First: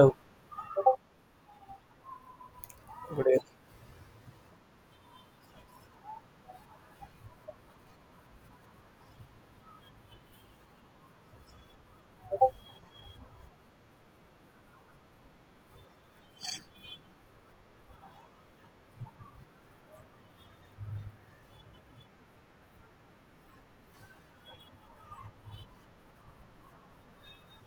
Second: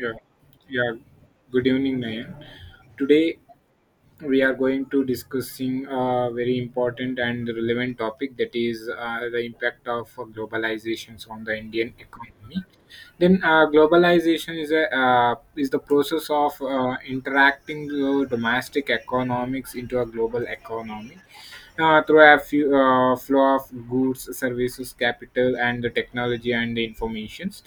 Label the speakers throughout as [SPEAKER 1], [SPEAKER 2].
[SPEAKER 1] Yeah, yeah. Good evening, Nayan.
[SPEAKER 2] good day.
[SPEAKER 1] Today we are going to discussing a very important and relevant topic, that is the impact of globalizations on the Indian economy. Then globalization is a is the process of interacting the domestic economics into a global economy through a flow of goods, services, capital, and the technology and the informations.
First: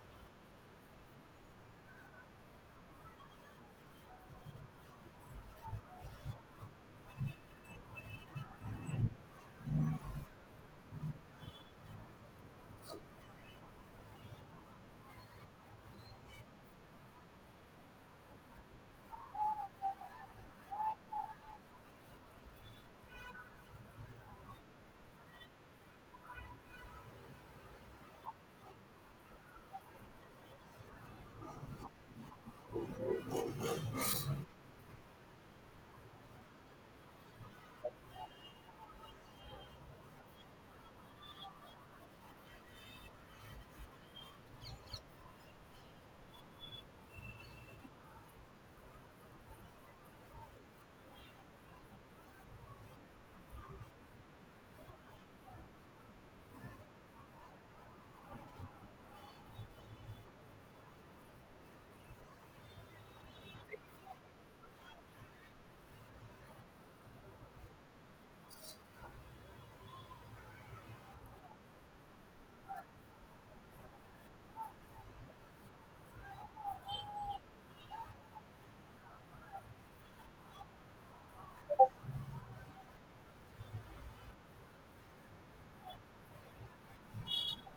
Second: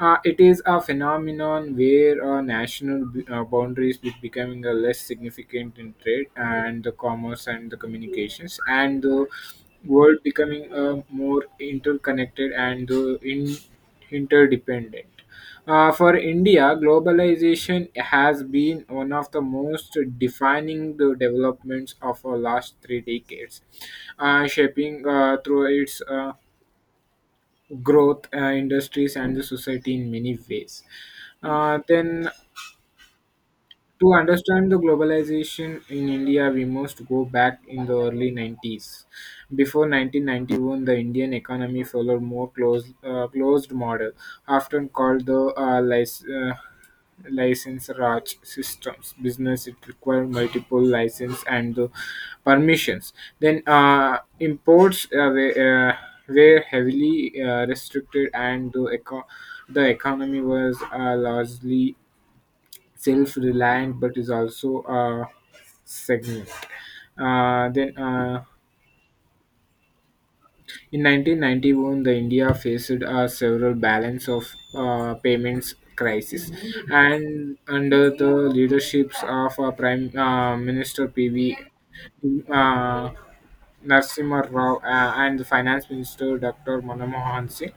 [SPEAKER 1] It is a phenomenon where national boundaries becoming a less significant in trade and the commerce and the communications, and the world becoming more interconnected and interdependent. For India, globalization has been one of the most defining the developments of our last three decades, shaping through its growth, industries, and the society in many ways. Then to understand the globalization in India, we must go back in the early 90s. Before 1991, the Indian economy followed more closed model, often called the license raj systems business. It required multiple license and the permissions. Then imports were heavily restricted, and the economy was largely self-reliant but is also a segment. Then in 1991, the India faced several balance of payments crisis, and under the leaderships of Prime Minister PV uh, Narasimha Rao and the Finance Minister Dr. Manmohan Singh,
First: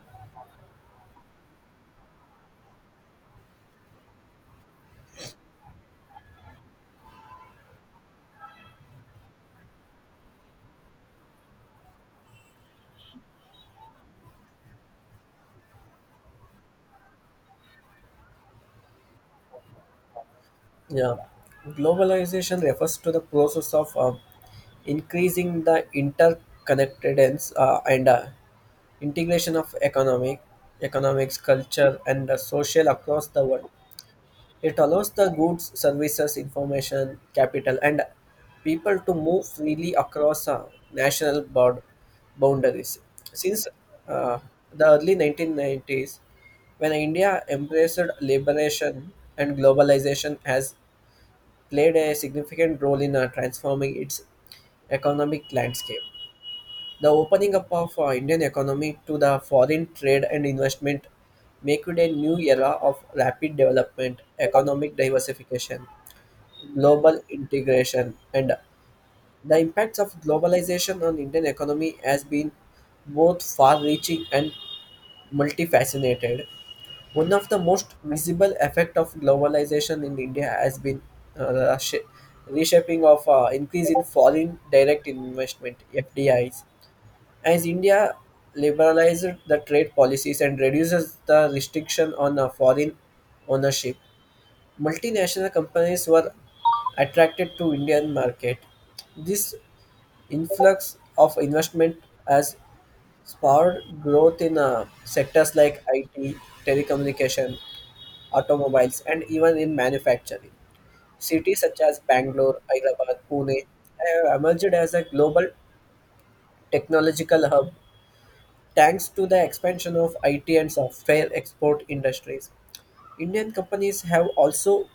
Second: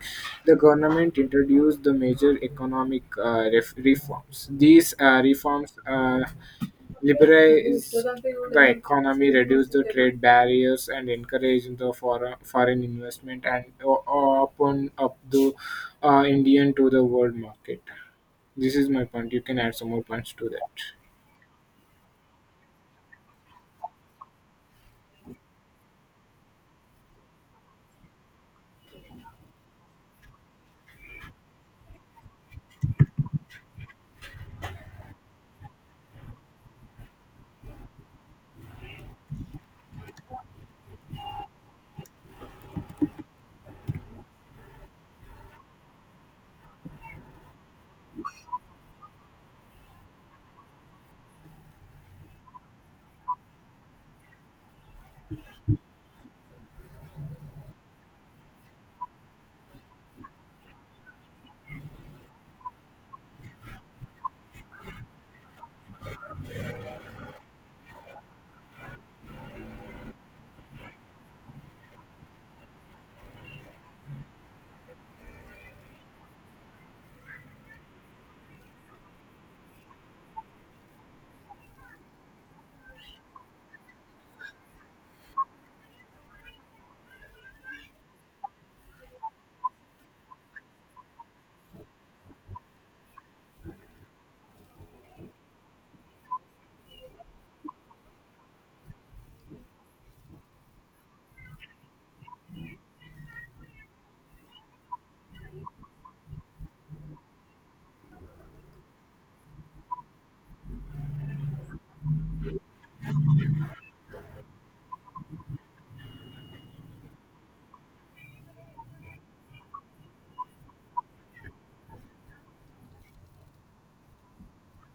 [SPEAKER 1] the government introduced the major economic reforms. These reforms liberalize the economy, reduce the trade barriers, and encourage the foreign investment and open up the Indian to the world market. This is my point. You can add some more points to that.
[SPEAKER 2] Yeah, globalization refers to the process of increasing the interconnectedness and integration of economics, culture, and social across the world. It allows the goods, services, information, capital, and people to move freely across national board boundaries. Since uh, the early 1990s, when India embraced liberation and globalization, has played a significant role in transforming its economic landscape. The opening up of Indian economy to the foreign trade and investment make it a new era of rapid development, economic diversification, global integration, and the impacts of globalization on Indian economy has been both far-reaching and multifaceted. One of the most visible effect of globalization in India has been uh, the sh- reshaping of increase in foreign direct investment (FDIs). As India liberalizes the trade policies and reduces the restriction on foreign ownership, multinational companies were attracted to Indian market. This influx of investment has spurred growth in sectors like IT, telecommunication, automobiles, and even in manufacturing. Cities such as Bangalore, Hyderabad, Pune have emerged as a global technological hub. Thanks to the expansion of IT and software export industries, Indian companies have also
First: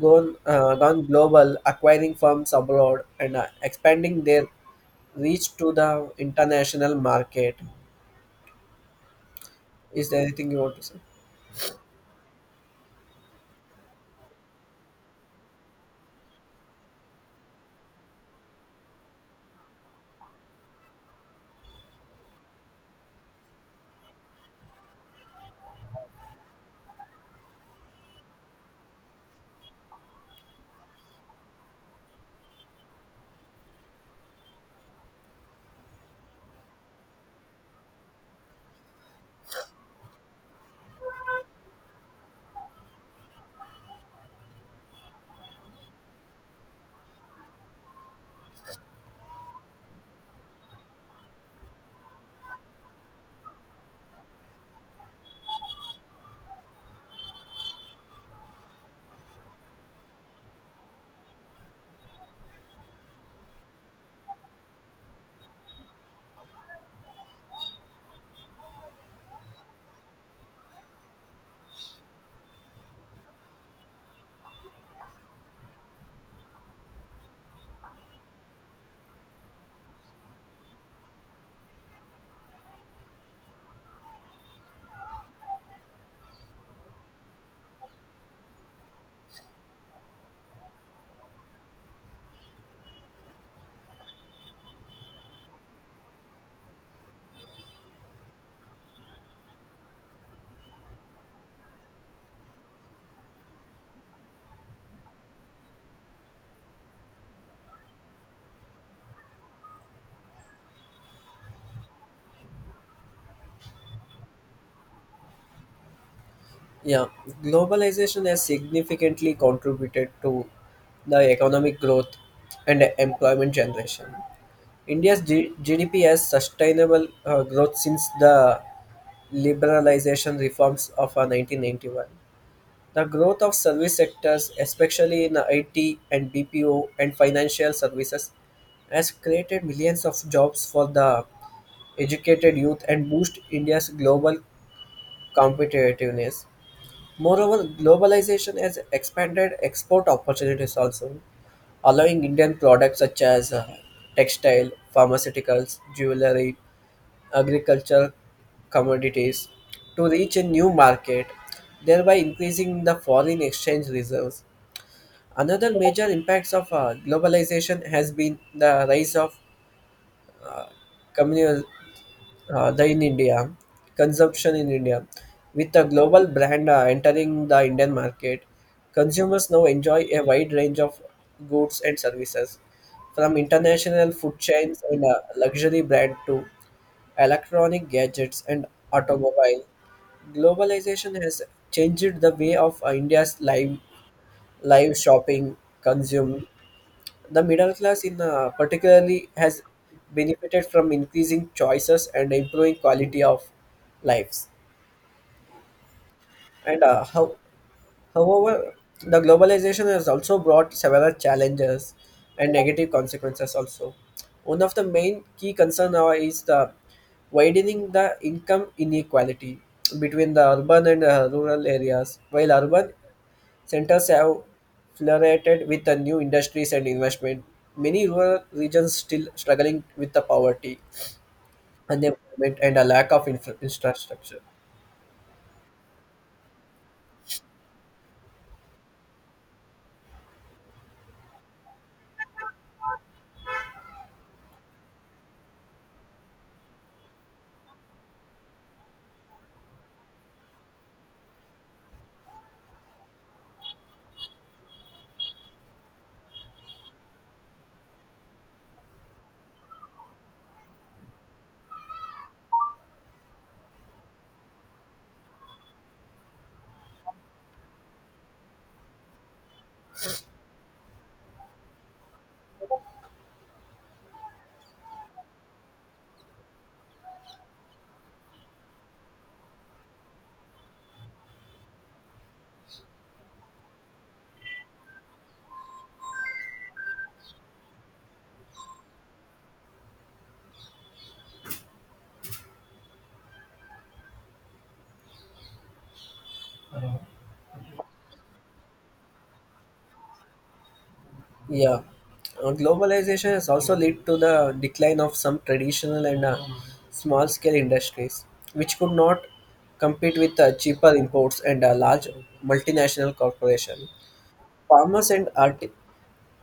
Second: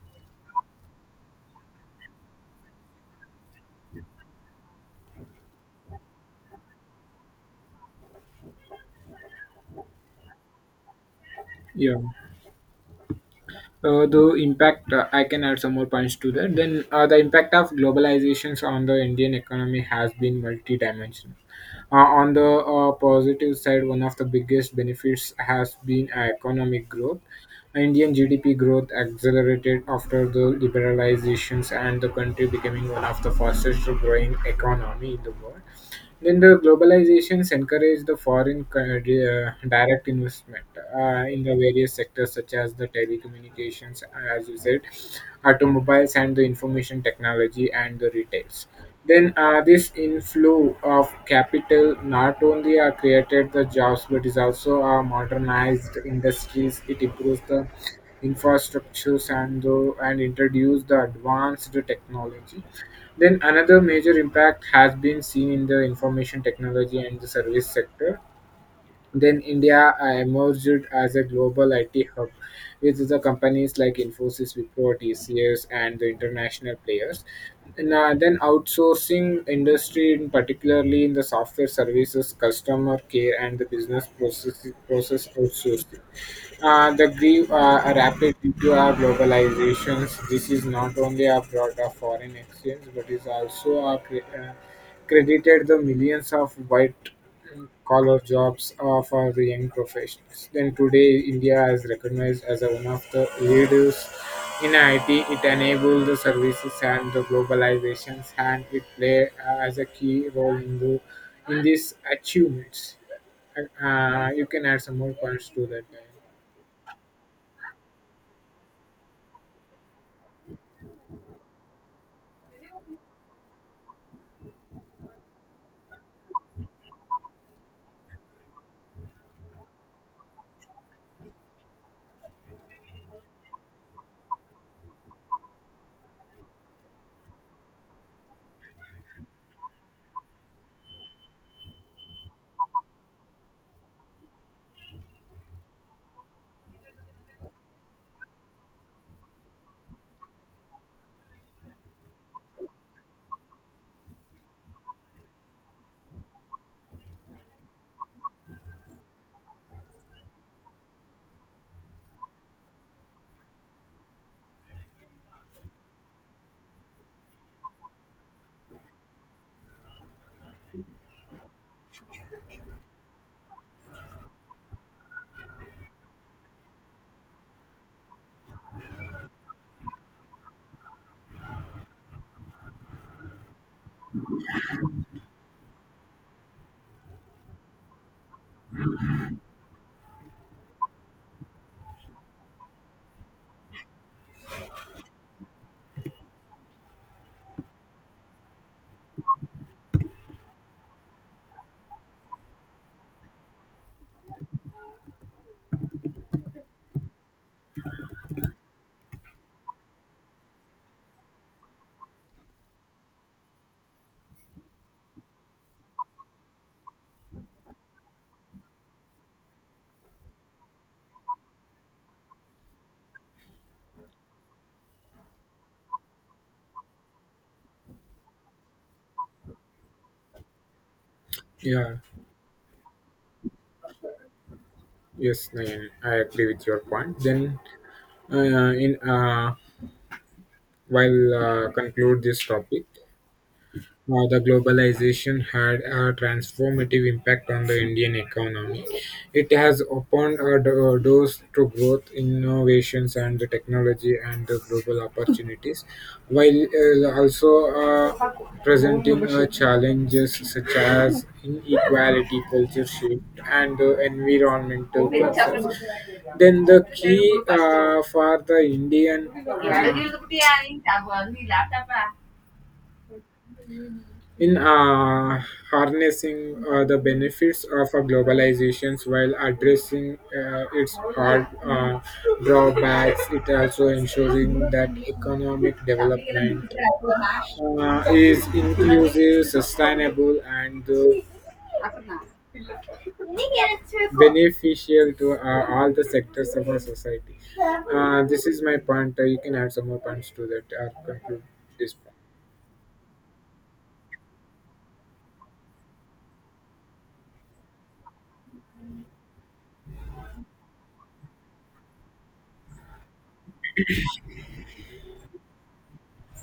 [SPEAKER 2] gone global, acquiring firms abroad and expanding their reach to the international market. Is there anything you want to say?
[SPEAKER 1] Yeah. The impact, I can add some more points to that. The impact of globalizations on the Indian economy has been multidimensional. On the positive side, one of the biggest benefits has been economic growth. Indian GDP growth accelerated after the liberalizations, and the country becoming one of the fastest growing economy in the world. Then the globalizations encourage the direct investment in the various sectors such as the telecommunications, as you said, automobiles and the information technology and the retails. Then this inflow of capital not only created the jobs but is also modernized industries. It improves the infrastructures and the and introduce the advanced technology. Then another major impact has been seen in the information technology and the service sector. Then India emerged as a global IT hub with the companies like Infosys, Wipro, TCS, and the international players. And then outsourcing industry, in particularly in the software services, customer care, and the business process outsourcing, the grew rapid due to our globalizations. This is not only a brought a foreign exchange, but is also a credited the millions of white collar jobs are for the young professionals. Then today, India is recognized as one of the leaders in IT. It enables the services and the globalizations, and it play as a key role in the in these achievements. You can add some more points to that.
[SPEAKER 2] Yeah, globalization has significantly contributed to the economic growth and employment generation. GDP has sustainable growth since the liberalization reforms of 1991. The growth of service sectors, especially in IT and BPO and financial services, has created millions of jobs for the educated youth and boost India's global competitiveness. Moreover, globalization has expanded export opportunities also, allowing Indian products such as textile, pharmaceuticals, jewelry, agriculture, commodities to reach a new market, thereby increasing the foreign exchange reserves. Another major impacts of globalization has been the rise of communal the in India, consumption in India. With the global brand entering the Indian market, consumers now enjoy a wide range of goods and services, from international food chains and luxury brand to electronic gadgets and automobile. Globalization has changed the way of India's live shopping, consume. The middle class in particularly has benefited from increasing choices and improving quality of lives. And uh, how, However, the globalization has also brought several challenges and negative consequences also. One of the main key concern now is the widening the income inequality between the urban and rural areas. While urban Centers have flooded with the new industries and investment. Many rural regions still struggling with the poverty,
[SPEAKER 1] Yeah.
[SPEAKER 2] unemployment, and a lack of infrastructure.
[SPEAKER 1] Yes, Nayan, I agree with your point. Then, in while conclude this topic. The globalization had a transformative impact on the Indian economy. It has opened doors to growth, innovations, and the technology and the global opportunities, while also presenting challenges such as inequality, culture shift, and environmental concerns. Then the key for the Indian uh, in harnessing the benefits of globalization, while addressing its hard drawbacks, it also ensuring that economic development is inclusive, sustainable, and beneficial to all the sectors of our society. This is my point. You can add some more points to that or conclude
[SPEAKER 2] Yeah.
[SPEAKER 1] this point.
[SPEAKER 2] Globalization has also led to the decline of some traditional and small scale industries, which could not compete with cheaper imports and large multinational corporations. Farmers and art-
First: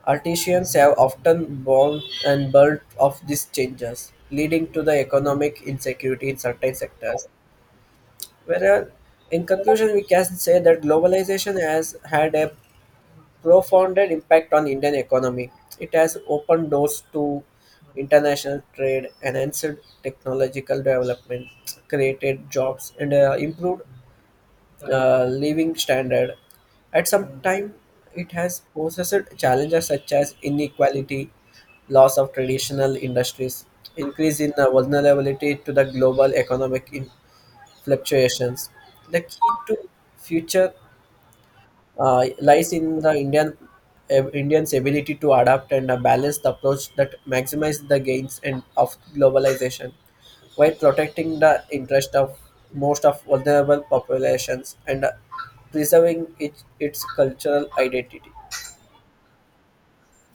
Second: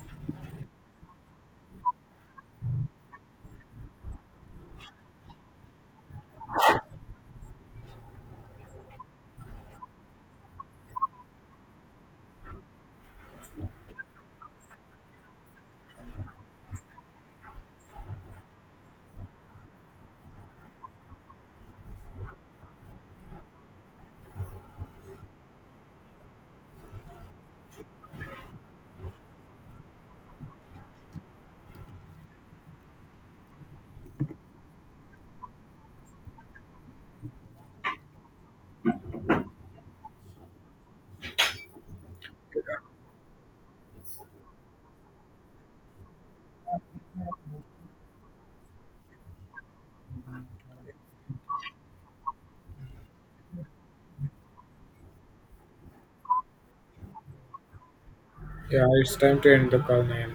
[SPEAKER 2] Artisans have often borne and burnt of these changes, leading to the economic insecurity in certain sectors. Whereas, in conclusion, we can say that globalization has had a profound impact on Indian economy. It has opened doors to international trade, enhanced technological development, created jobs, and improved living standard. At some time, it has posed challenges such as inequality, loss of traditional industries, increase in vulnerability to the global economic fluctuations. The key to future lies in the Indians' ability to adapt and a balanced approach that maximizes the gains and of globalization while protecting the interest of most of vulnerable populations and preserving its cultural identity.
[SPEAKER 1] Yeah, it's time to end the call now.